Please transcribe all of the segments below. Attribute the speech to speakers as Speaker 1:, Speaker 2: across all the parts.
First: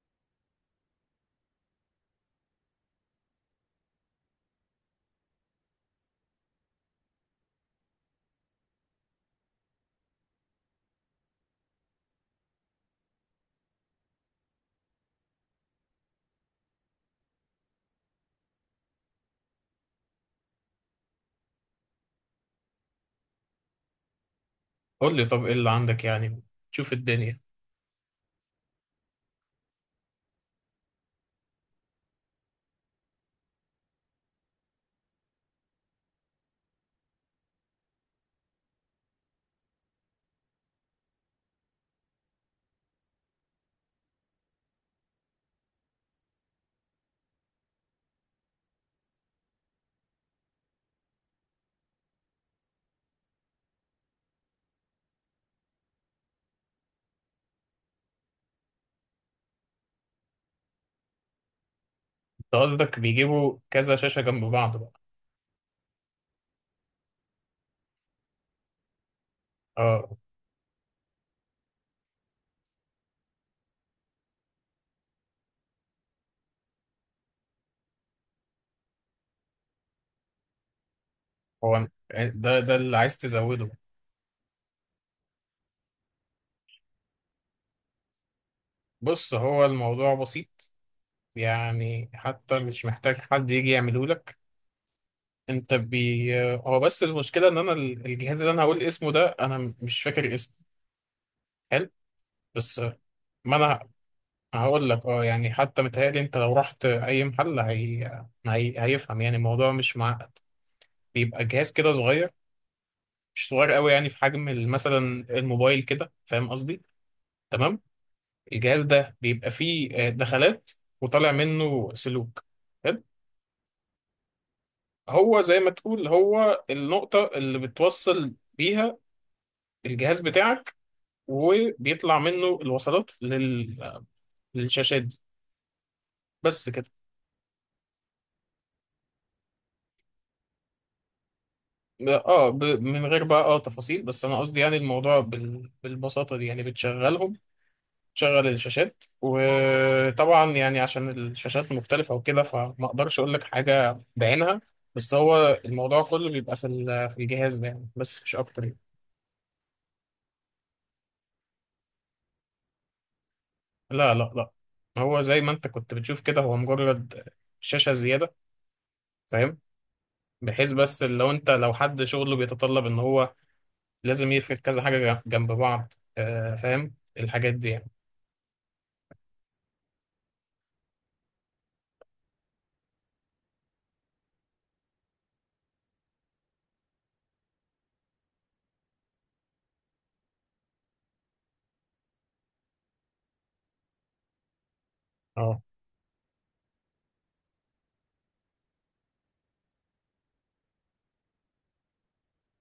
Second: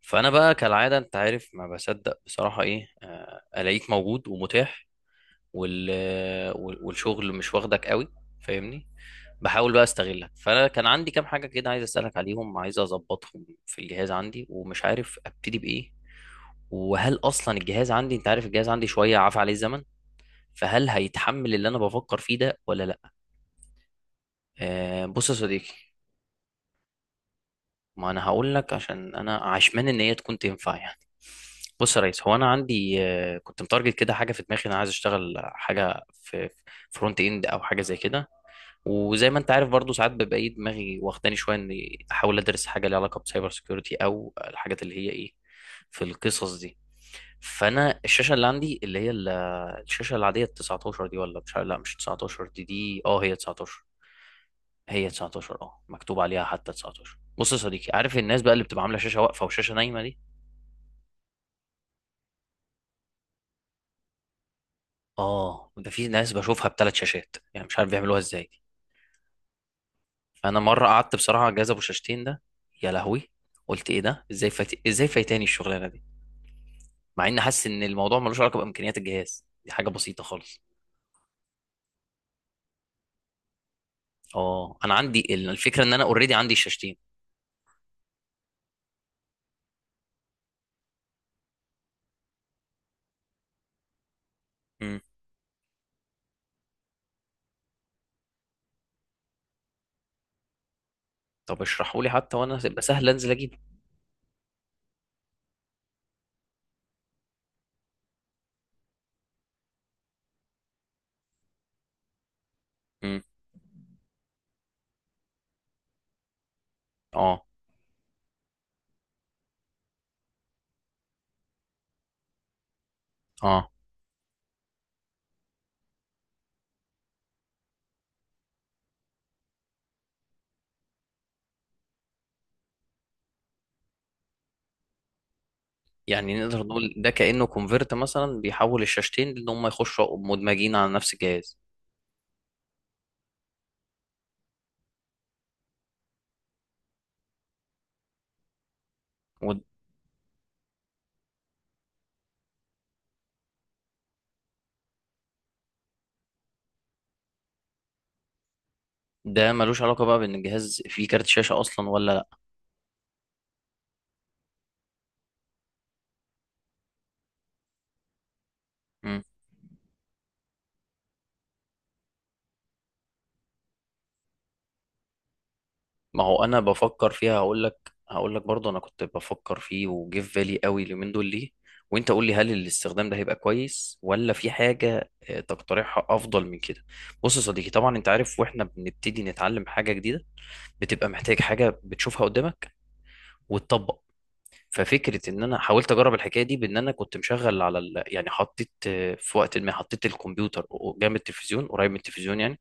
Speaker 1: فانا بقى كالعاده انت عارف ما بصدق بصراحه ايه الاقيك موجود ومتاح. وال... والشغل مش واخدك قوي، فاهمني. بحاول بقى استغلك، فانا كان عندي كام حاجه كده عايز اسالك عليهم، عايز اظبطهم في الجهاز عندي ومش عارف ابتدي بايه. وهل اصلا الجهاز عندي، انت عارف الجهاز عندي شويه عفى عليه الزمن، فهل هيتحمل اللي انا بفكر فيه ده ولا لا؟ أه،
Speaker 2: قول لي،
Speaker 1: بص يا
Speaker 2: طب ايه اللي
Speaker 1: صديقي.
Speaker 2: عندك يعني تشوف الدنيا.
Speaker 1: ما انا هقول لك عشان انا عشمان ان هي تكون تنفع يعني. بص يا ريس، هو انا عندي كنت متارجت كده حاجه في دماغي، انا عايز اشتغل حاجه في فرونت اند او حاجه زي كده. وزي ما انت عارف برضو ساعات ببقى ايه دماغي واخداني شويه اني احاول ادرس حاجه ليها علاقه بسايبر سيكيورتي او الحاجات اللي هي ايه في القصص دي. فانا الشاشه اللي عندي اللي هي الشاشه العاديه ال 19 دي، ولا مش، لا مش 19، دي دي اه هي 19، هي 19 اه مكتوب عليها حتى 19. بص يا صديقي، عارف الناس بقى اللي بتبقى عامله شاشه واقفه وشاشه نايمه دي.
Speaker 2: انت قصدك بيجيبوا كذا شاشة جنب بعض بقى.
Speaker 1: اه، ده في ناس بشوفها بثلاث شاشات يعني، مش عارف بيعملوها ازاي دي.
Speaker 2: اه،
Speaker 1: فانا مره قعدت بصراحه على الجهاز ابو شاشتين ده، يا لهوي، قلت ايه ده، ازاي فايتاني الشغلانه دي، مع اني حاسس ان الموضوع ملوش علاقه بامكانيات الجهاز، دي حاجه بسيطه خالص.
Speaker 2: هو أنا- ده اللي عايز تزوده.
Speaker 1: اه انا عندي الفكره ان انا اوريدي عندي الشاشتين.
Speaker 2: بص، هو الموضوع بسيط، يعني حتى مش محتاج حد يجي يعمله لك.
Speaker 1: امم.
Speaker 2: انت بي هو بس المشكلة ان انا الجهاز اللي انا هقول اسمه ده انا مش فاكر اسمه.
Speaker 1: طب
Speaker 2: حلو.
Speaker 1: اشرحوا لي حتى وانا
Speaker 2: بس
Speaker 1: يبقى سهل انزل
Speaker 2: ما
Speaker 1: اجيبه.
Speaker 2: انا هقول لك، اه يعني حتى متهيألي انت لو رحت اي محل هيفهم، يعني الموضوع مش معقد. بيبقى جهاز كده صغير،
Speaker 1: امم.
Speaker 2: مش صغير قوي، يعني في حجم مثلا الموبايل كده، فاهم قصدي؟
Speaker 1: اه
Speaker 2: تمام. الجهاز ده بيبقى فيه دخلات وطالع منه سلوك، حلو؟
Speaker 1: اه.
Speaker 2: هو زي ما تقول، هو النقطة اللي بتوصل بيها الجهاز بتاعك، وبيطلع منه الوصلات لل... آه، للشاشات دي.
Speaker 1: يعني نقدر
Speaker 2: بس كده.
Speaker 1: نقول ده كأنه كونفرت مثلا بيحول الشاشتين ان هم يخشوا مدمجين على نفس الجهاز؟
Speaker 2: اه، من غير بقى اه تفاصيل، بس انا قصدي يعني الموضوع بالبساطة دي، يعني بتشغلهم شغل الشاشات. وطبعا يعني عشان الشاشات مختلفة وكده، فما اقدرش اقول لك حاجة بعينها. بس هو الموضوع كله بيبقى في في الجهاز ده يعني، بس مش اكتر يعني.
Speaker 1: وده ملوش علاقة بقى بان الجهاز فيه كارت شاشة اصلا ولا لا؟
Speaker 2: لا، هو زي ما انت كنت بتشوف كده، هو مجرد شاشة زيادة.
Speaker 1: مم.
Speaker 2: فاهم؟ بحيث بس لو انت لو حد شغله بيتطلب ان هو لازم يفرد كذا حاجة جنب بعض،
Speaker 1: ما هو
Speaker 2: آه،
Speaker 1: انا
Speaker 2: فاهم،
Speaker 1: بفكر فيها،
Speaker 2: الحاجات
Speaker 1: هقول
Speaker 2: دي
Speaker 1: لك
Speaker 2: يعني.
Speaker 1: هقول لك برضه انا كنت بفكر فيه وجه في بالي قوي اليومين دول ليه. وانت قول لي هل الاستخدام ده هيبقى كويس ولا في حاجة تقترحها افضل من كده؟ بص يا صديقي، طبعا انت عارف، واحنا بنبتدي نتعلم حاجة جديدة بتبقى محتاج حاجة بتشوفها قدامك وتطبق. ففكره ان انا
Speaker 2: اه.
Speaker 1: حاولت اجرب الحكايه دي بان انا كنت مشغل على يعني حطيت في وقت ما حطيت الكمبيوتر جنب التلفزيون، قريب من التلفزيون يعني.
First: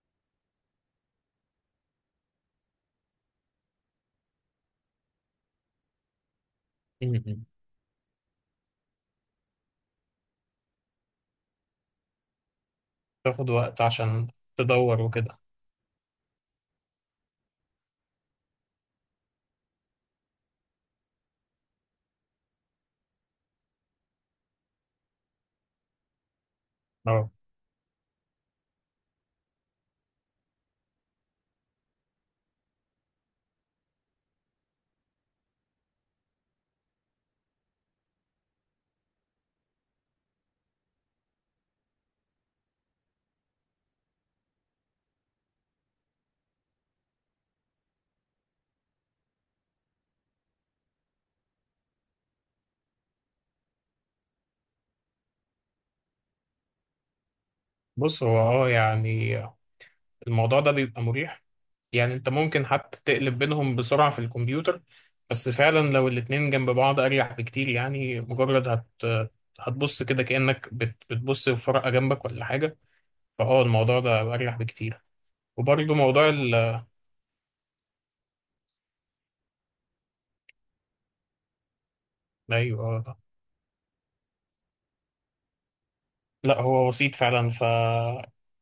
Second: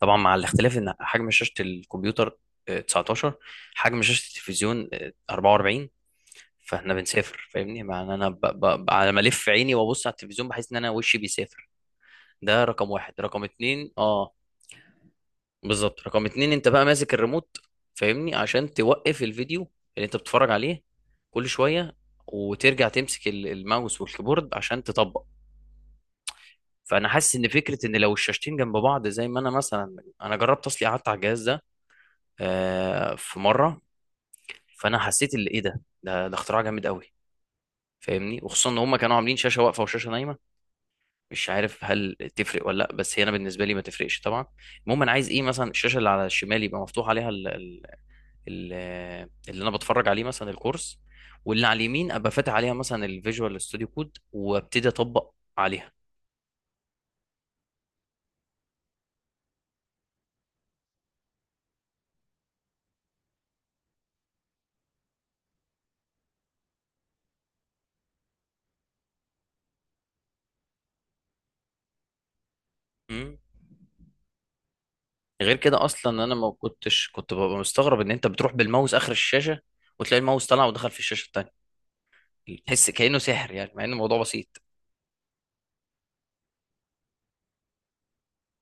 Speaker 1: طبعا مع الاختلاف ان حجم شاشه الكمبيوتر 19، حجم شاشه التلفزيون 44. فاحنا
Speaker 2: م- م.
Speaker 1: بنسافر، فاهمني، مع ان انا على ما الف عيني وابص على التلفزيون بحس ان انا وشي بيسافر. ده رقم واحد، رقم
Speaker 2: تاخد وقت
Speaker 1: اتنين
Speaker 2: عشان
Speaker 1: اه،
Speaker 2: تدور وكده.
Speaker 1: بالظبط رقم اتنين، انت بقى ماسك الريموت، فاهمني، عشان توقف الفيديو اللي انت بتتفرج عليه كل شوية، وترجع تمسك الماوس والكيبورد عشان تطبق. فانا
Speaker 2: اه.
Speaker 1: حاسس ان فكرة ان لو الشاشتين جنب بعض، زي ما انا مثلا انا جربت اصلي قعدت على الجهاز ده في مرة، فانا حسيت اللي ايه ده ده اختراع جامد قوي. فاهمني، وخصوصا ان هم كانوا عاملين شاشة واقفة وشاشة نايمة، مش عارف هل تفرق ولا لا، بس هي انا بالنسبة لي ما تفرقش طبعا. المهم انا عايز ايه، مثلا الشاشة اللي على الشمال يبقى مفتوح عليها ال- اللي انا بتفرج عليه مثلا الكورس، واللي على اليمين ابقى فاتح عليها مثلا الفيجوال ستوديو كود وابتدي اطبق عليها.
Speaker 2: بص، هو اه يعني الموضوع ده بيبقى مريح، يعني انت ممكن حتى تقلب بينهم بسرعة في الكمبيوتر، بس فعلا لو الاتنين جنب بعض اريح بكتير. يعني مجرد هتبص كده كأنك بتبص في ورقة جنبك ولا حاجة.
Speaker 1: مم.
Speaker 2: فاه، الموضوع ده اريح بكتير.
Speaker 1: غير كده
Speaker 2: وبرضه
Speaker 1: اصلا
Speaker 2: موضوع
Speaker 1: انا ما كنتش كنت ببقى مستغرب ان انت بتروح بالماوس اخر الشاشه، وتلاقي الماوس طلع ودخل في الشاشه التانيه،
Speaker 2: ايوه،
Speaker 1: تحس
Speaker 2: آه.
Speaker 1: كانه سحر يعني مع ان الموضوع بسيط.
Speaker 2: لا، هو بسيط فعلا. ف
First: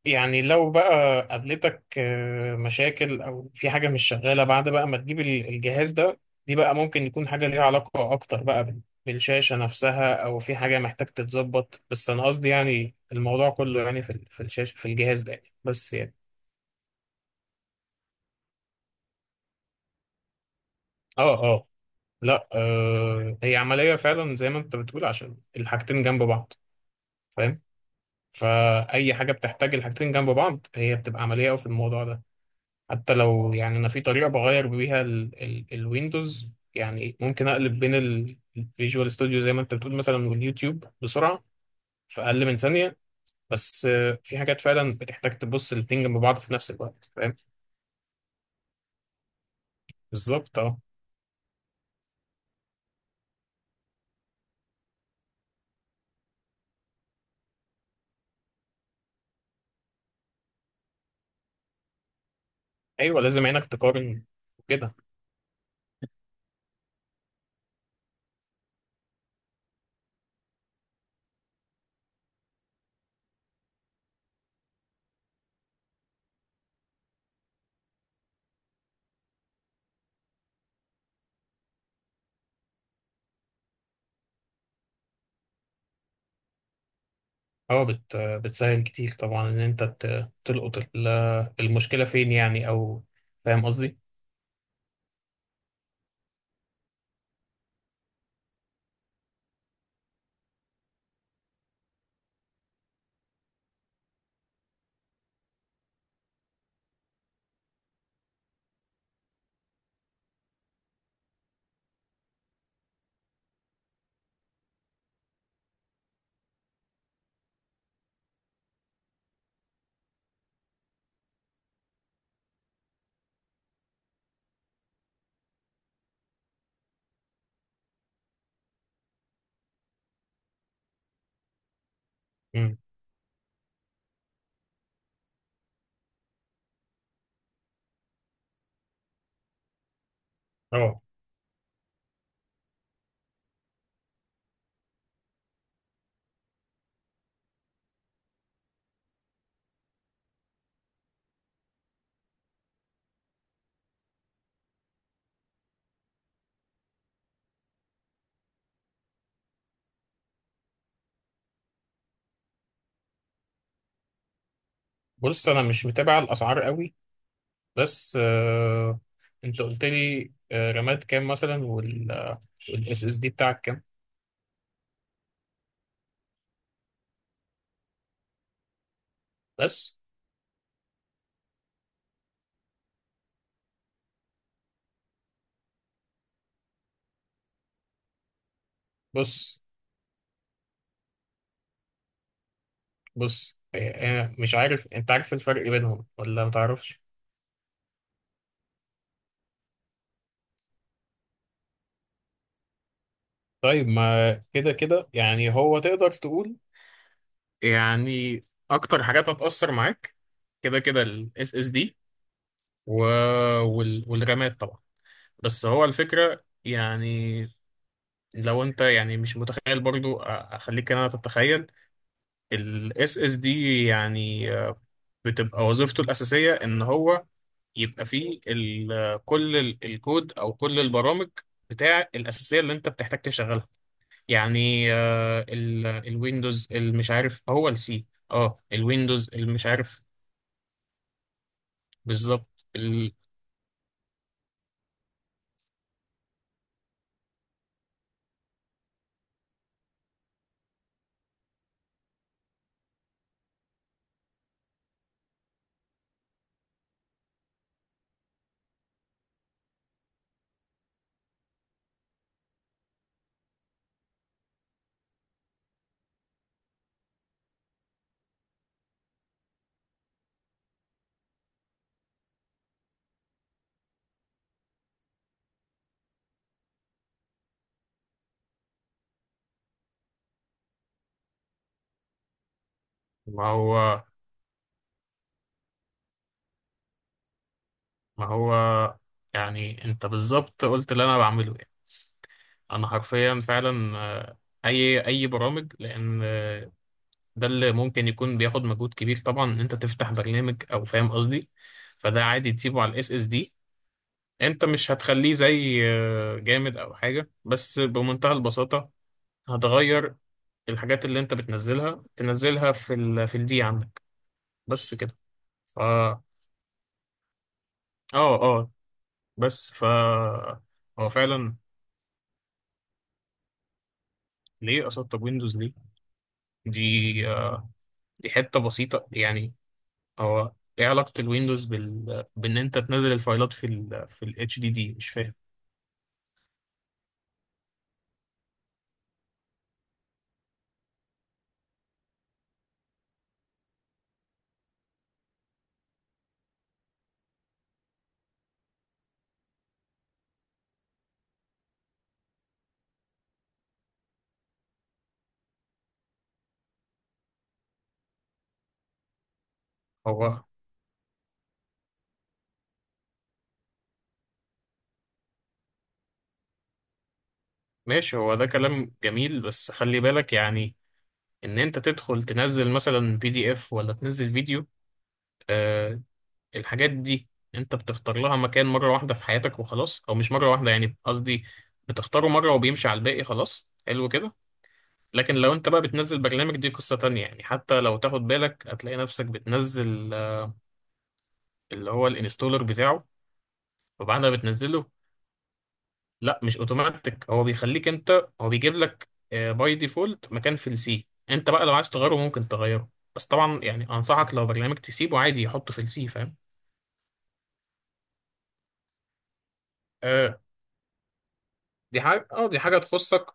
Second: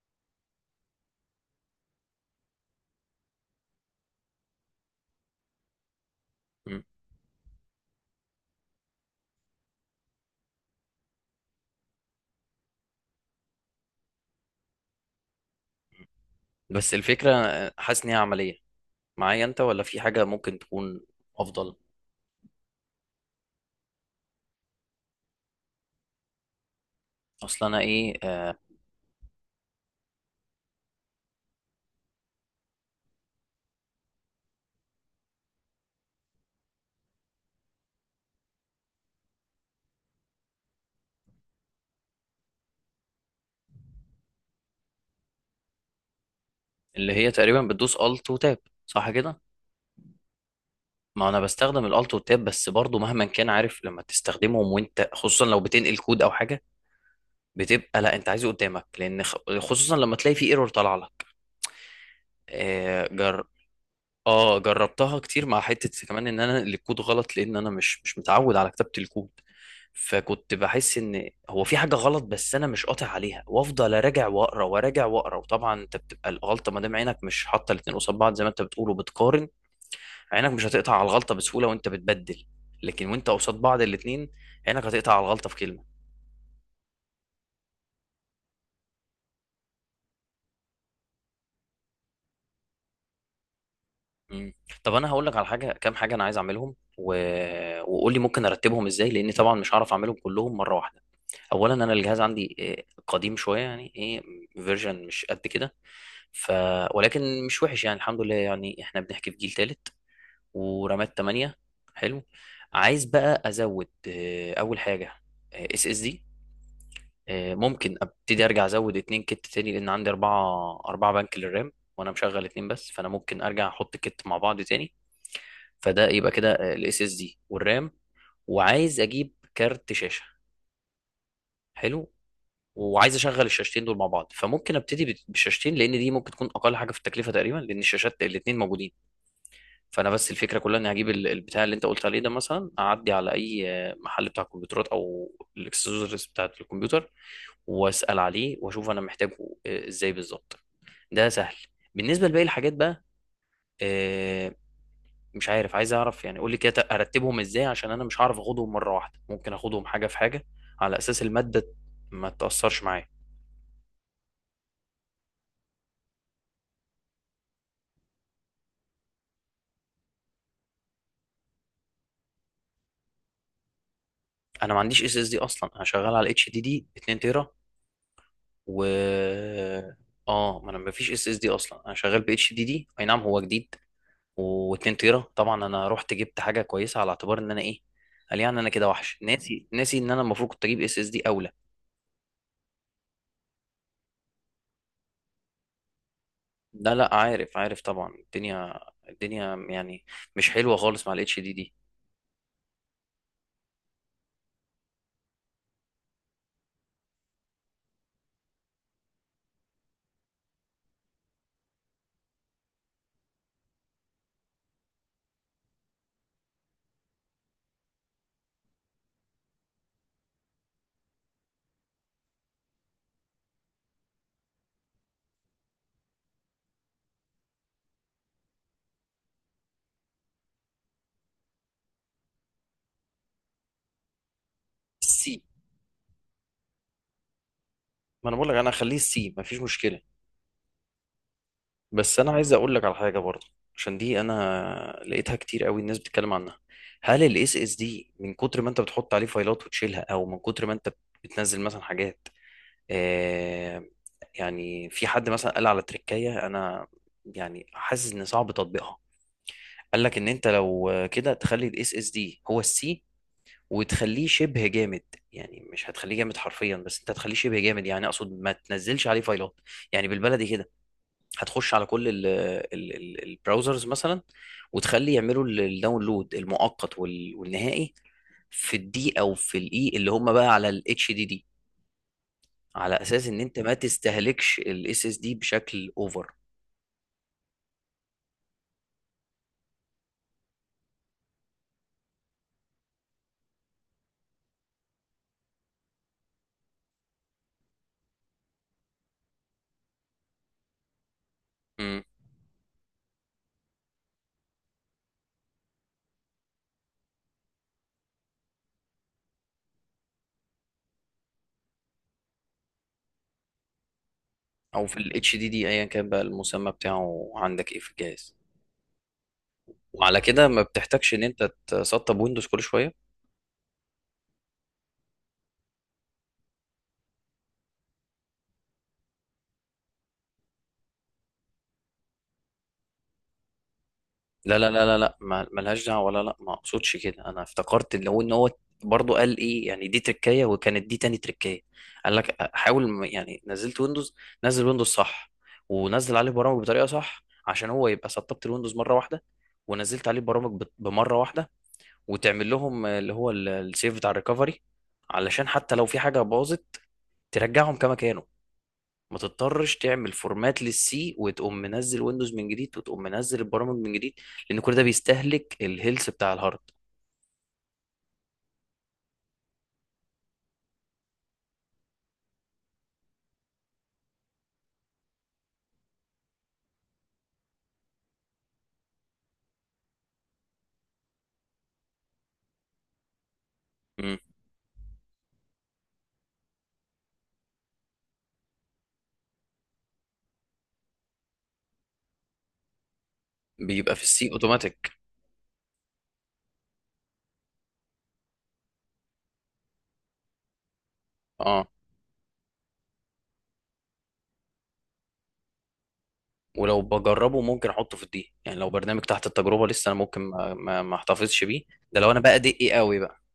Speaker 2: يعني لو بقى قابلتك آه، مشاكل او في حاجه مش شغاله بعد بقى ما تجيب الجهاز ده، دي بقى
Speaker 1: مم.
Speaker 2: ممكن يكون حاجه ليها علاقه اكتر بقى بالشاشه نفسها، او في حاجه محتاج تتظبط. بس انا قصدي يعني الموضوع كله يعني في في الشاشه، في الجهاز ده يعني، بس يعني.
Speaker 1: بس الفكره حاسس ان هي عمليه معايا انت، ولا في حاجه ممكن تكون
Speaker 2: اه، اه.
Speaker 1: افضل؟
Speaker 2: لا آه، هي عمليه فعلا زي ما انت بتقول، عشان الحاجتين جنب بعض، فاهم.
Speaker 1: اصلا انا ايه آه.
Speaker 2: فاي حاجه بتحتاج الحاجتين جنب بعض هي بتبقى عمليه قوي في الموضوع ده. حتى لو يعني انا في طريقه بغير بيها ال الويندوز، يعني ممكن اقلب بين الفيجوال ستوديو زي ما انت بتقول مثلا، واليوتيوب، بسرعه في اقل من ثانيه. بس آه، في حاجات فعلا بتحتاج تبص الاتنين جنب بعض في نفس الوقت،
Speaker 1: اللي هي
Speaker 2: فاهم.
Speaker 1: تقريبا بتدوس الت وتاب، صح كده؟
Speaker 2: بالظبط، اه.
Speaker 1: ما انا بستخدم الالت والتاب، بس برضو مهما كان عارف لما تستخدمهم وانت خصوصا لو بتنقل كود او حاجه بتبقى لا انت عايزه قدامك، لان خصوصا لما تلاقي في ايرور طالعه لك آه
Speaker 2: ايوه،
Speaker 1: جر...
Speaker 2: لازم عينك تقارن
Speaker 1: اه
Speaker 2: كده.
Speaker 1: جربتها كتير، مع حته كمان ان انا الكود غلط، لان انا مش متعود على كتابه الكود. فكنت بحس ان هو في حاجه غلط، بس انا مش قاطع عليها وافضل اراجع واقرا وراجع واقرا. وطبعا انت بتبقى الغلطه ما دام عينك مش حاطه الاتنين قصاد بعض زي ما انت بتقول وبتقارن، عينك مش هتقطع على الغلطه بسهوله وانت بتبدل. لكن وانت قصاد بعض الاثنين، عينك هتقطع على الغلطه في كلمه.
Speaker 2: اه، بت آه، بتسهل كتير طبعا ان انت تلقط المشكله فين يعني، او فاهم قصدي.
Speaker 1: مم. طب انا هقول لك على حاجه، كام حاجه انا عايز اعملهم وقول لي ممكن ارتبهم ازاي، لان طبعا مش هعرف اعملهم كلهم مره واحده. اولا انا الجهاز عندي قديم شويه، يعني ايه فيرجن مش قد كده، ف ولكن مش وحش يعني، الحمد لله، يعني احنا بنحكي في جيل ثالث ورامات 8، حلو. عايز بقى ازود اول حاجه اس اس دي. ممكن ابتدي ارجع ازود اتنين كت تاني، لان عندي اربعة اربعة بنك للرام وانا مشغل اتنين بس، فانا ممكن ارجع احط كت مع بعض تاني. فده يبقى كده الاس اس دي والرام، وعايز اجيب كارت شاشة، حلو.
Speaker 2: امم.
Speaker 1: وعايز اشغل الشاشتين دول مع بعض، فممكن ابتدي بالشاشتين، لان دي ممكن تكون اقل حاجة في التكلفة تقريبا لان الشاشات الاتنين موجودين. فانا بس الفكره كلها اني
Speaker 2: اه،
Speaker 1: هجيب البتاع اللي انت قلت عليه ده مثلا، اعدي على اي محل بتاع كمبيوترات او الاكسسوارز بتاعت الكمبيوتر واسال عليه واشوف انا محتاجه ازاي بالظبط، ده سهل. بالنسبه لباقي الحاجات بقى آه، مش عارف، عايز اعرف يعني قول لي كده ارتبهم ازاي عشان انا مش هعرف اخدهم مره واحده، ممكن اخدهم حاجه في حاجه، على اساس الماده ما تاثرش معايا.
Speaker 2: بص، انا مش متابع الاسعار قوي، بس آه انت قلت لي آه رامات كام مثلا، والاس اس دي بتاعك كام.
Speaker 1: انا ما عنديش اس اس دي اصلا، انا شغال على اتش دي دي 2 تيرا و
Speaker 2: بس.
Speaker 1: اه، ما انا ما فيش اس اس دي اصلا، انا شغال ب اتش دي دي، اي نعم هو جديد و2 تيرا، طبعا انا رحت جبت حاجه كويسه على اعتبار ان انا ايه. قال يعني انا كده وحش،
Speaker 2: بص
Speaker 1: ناسي ان انا المفروض كنت اجيب اس اس دي اولى.
Speaker 2: بص آه آه، مش عارف، انت عارف الفرق بينهم ولا
Speaker 1: لا
Speaker 2: متعرفش؟
Speaker 1: لا، عارف عارف طبعا. الدنيا، الدنيا يعني مش حلوه خالص مع الاتش دي دي.
Speaker 2: طيب، ما كده كده يعني هو تقدر تقول يعني اكتر حاجات هتأثر معاك كده كده الاس اس دي، والرامات طبعا. بس هو الفكرة يعني، لو انت يعني مش متخيل برضو، اخليك انا تتخيل. الاس اس دي يعني آه، بتبقى وظيفته الأساسية إن هو يبقى فيه كل الكود أو كل البرامج بتاع الأساسية اللي أنت بتحتاج تشغلها، يعني
Speaker 1: السي.
Speaker 2: آه، الويندوز، المش عارف هو السي.
Speaker 1: ما انا بقول لك
Speaker 2: اه،
Speaker 1: انا هخليه
Speaker 2: الويندوز،
Speaker 1: السي ما فيش
Speaker 2: المش
Speaker 1: مشكله،
Speaker 2: عارف.
Speaker 1: بس انا عايز
Speaker 2: بالظبط
Speaker 1: اقول لك على حاجه برضه، عشان دي انا لقيتها كتير قوي الناس بتتكلم عنها. هل الاس اس دي من كتر ما انت بتحط عليه فايلات وتشيلها، او من كتر ما انت بتنزل مثلا حاجات آه يعني، في حد مثلا قال على تركية، انا يعني حاسس ان صعب تطبيقها. قال لك ان انت لو كده تخلي الاس اس دي هو السي وتخليه شبه جامد، يعني مش هتخليه جامد حرفيا بس انت هتخليه شبه جامد، يعني اقصد ما تنزلش عليه فايلات، يعني بالبلدي كده. هتخش على كل البراوزرز مثلا وتخلي يعملوا الداونلود المؤقت والنهائي في الدي او في الاي اللي هم بقى على الاتش دي دي، على اساس ان
Speaker 2: ما
Speaker 1: انت ما
Speaker 2: هو
Speaker 1: تستهلكش الاس اس دي بشكل اوفر.
Speaker 2: ما هو يعني أنت بالظبط قلت اللي أنا بعمله يعني. أنا حرفيا فعلا آه، أي برامج، لأن ده اللي ممكن يكون بياخد مجهود كبير طبعا ان انت تفتح برنامج، او فاهم قصدي.
Speaker 1: مم.
Speaker 2: فده عادي تسيبه على الاس اس دي. انت مش هتخليه زي آه، جامد او حاجه، بس بمنتهى البساطه هتغير الحاجات اللي انت بتنزلها، تنزلها في في الدي عندك،
Speaker 1: او
Speaker 2: بس
Speaker 1: في
Speaker 2: كده.
Speaker 1: الاتش دي دي ايا كان بقى
Speaker 2: فا
Speaker 1: المسمى بتاعه عندك ايه في الجهاز.
Speaker 2: اه، اه. بس
Speaker 1: وعلى كده
Speaker 2: فا
Speaker 1: ما
Speaker 2: هو
Speaker 1: بتحتاجش ان انت
Speaker 2: فعلا،
Speaker 1: تسطب ويندوز كل شويه.
Speaker 2: ليه اسطب ويندوز؟ ليه؟ دي آه، دي حته بسيطه يعني. هو ايه علاقه الويندوز بان انت تنزل الفايلات في في
Speaker 1: لا،
Speaker 2: الاتش
Speaker 1: لا،
Speaker 2: دي
Speaker 1: لا،
Speaker 2: دي؟
Speaker 1: لا،
Speaker 2: مش
Speaker 1: لا،
Speaker 2: فاهم.
Speaker 1: ملهاش دعوه، ولا لا ما اقصدش كده. انا افتكرت اللي هو ان هو برضه قال ايه يعني، دي تركايه وكانت دي تاني تركايه. قال لك حاول يعني نزلت ويندوز، نزل ويندوز صح ونزل عليه برامج بطريقه صح، عشان هو يبقى سطبت الويندوز مره واحده، ونزلت عليه برامج بمره واحده. وتعمل لهم اللي هو السيف بتاع الريكفري، علشان حتى لو في حاجه باظت ترجعهم كما كانوا، ما تضطرش تعمل
Speaker 2: هو
Speaker 1: فورمات للسي وتقوم منزل ويندوز من جديد وتقوم منزل البرامج من جديد، لان كل ده بيستهلك الهيلث بتاع الهارد.
Speaker 2: ماشي، هو ده كلام جميل، بس خلي بالك يعني ان انت تدخل تنزل مثلا بي دي اف، ولا تنزل فيديو، آه، الحاجات دي انت بتختار لها مكان مرة واحدة في حياتك وخلاص، او مش مرة واحدة يعني قصدي، بتختاره مرة وبيمشي على الباقي خلاص، حلو
Speaker 1: مم.
Speaker 2: كده. لكن لو انت بقى بتنزل برنامج، دي قصة تانية يعني. حتى لو تاخد بالك هتلاقي نفسك بتنزل آه، اللي هو الانستولر بتاعه،
Speaker 1: بيبقى في
Speaker 2: وبعدها
Speaker 1: السي
Speaker 2: بتنزله.
Speaker 1: اوتوماتيك.
Speaker 2: لا، مش اوتوماتيك، هو بيخليك انت، هو بيجيب لك باي ديفولت مكان في السي، انت بقى
Speaker 1: اه،
Speaker 2: لو عايز تغيره ممكن تغيره. بس طبعا يعني انصحك، لو برنامج تسيبه عادي يحطه في السي، فاهم.
Speaker 1: ولو بجربه ممكن احطه في الدي، يعني لو برنامج تحت التجربه لسه انا ممكن
Speaker 2: آه،
Speaker 1: ما احتفظش بيه، ده لو انا بقى
Speaker 2: دي
Speaker 1: دقي
Speaker 2: حاجه
Speaker 1: قوي بقى.
Speaker 2: تخصك.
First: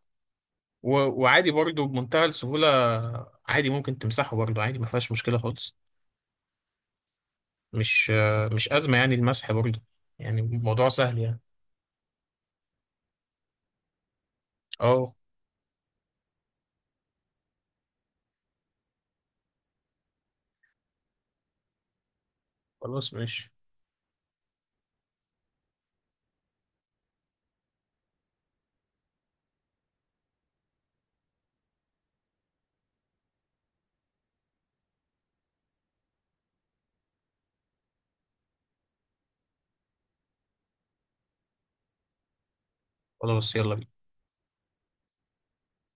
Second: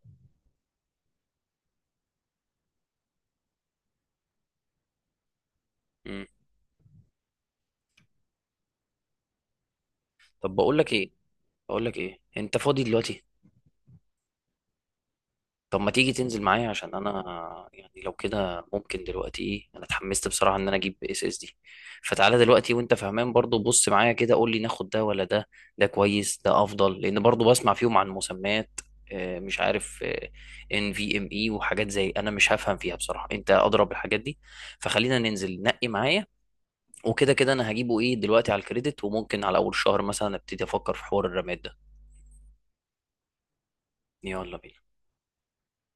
Speaker 2: و... وعادي برضه بمنتهى السهوله، عادي ممكن تمسحه برضه، عادي ما فيهاش مشكله خالص.
Speaker 1: مم.
Speaker 2: مش آه، مش ازمه يعني المسح برضه، يعني
Speaker 1: طب بقول
Speaker 2: الموضوع
Speaker 1: لك ايه،
Speaker 2: سهل يعني.
Speaker 1: بقول لك ايه، انت فاضي دلوقتي؟
Speaker 2: اه،
Speaker 1: طب ما تيجي تنزل معايا، عشان انا يعني لو كده ممكن دلوقتي ايه، انا اتحمست بصراحه ان انا اجيب اس اس دي، فتعالى دلوقتي وانت
Speaker 2: خلاص
Speaker 1: فهمان
Speaker 2: ماشي.
Speaker 1: برضو بص معايا كده قول لي ناخد ده ولا ده. ده كويس، ده افضل، لان برضو بسمع فيهم عن مسميات مش عارف ان في ام اي وحاجات زي، انا مش هفهم فيها بصراحه، انت اضرب الحاجات دي. فخلينا ننزل نقي معايا، وكده كده انا هجيبه ايه دلوقتي على الكريدت وممكن على اول الشهر مثلا ابتدي افكر في حوار الرماد ده.
Speaker 2: خلاص، يلا بينا.
Speaker 1: يلا بينا.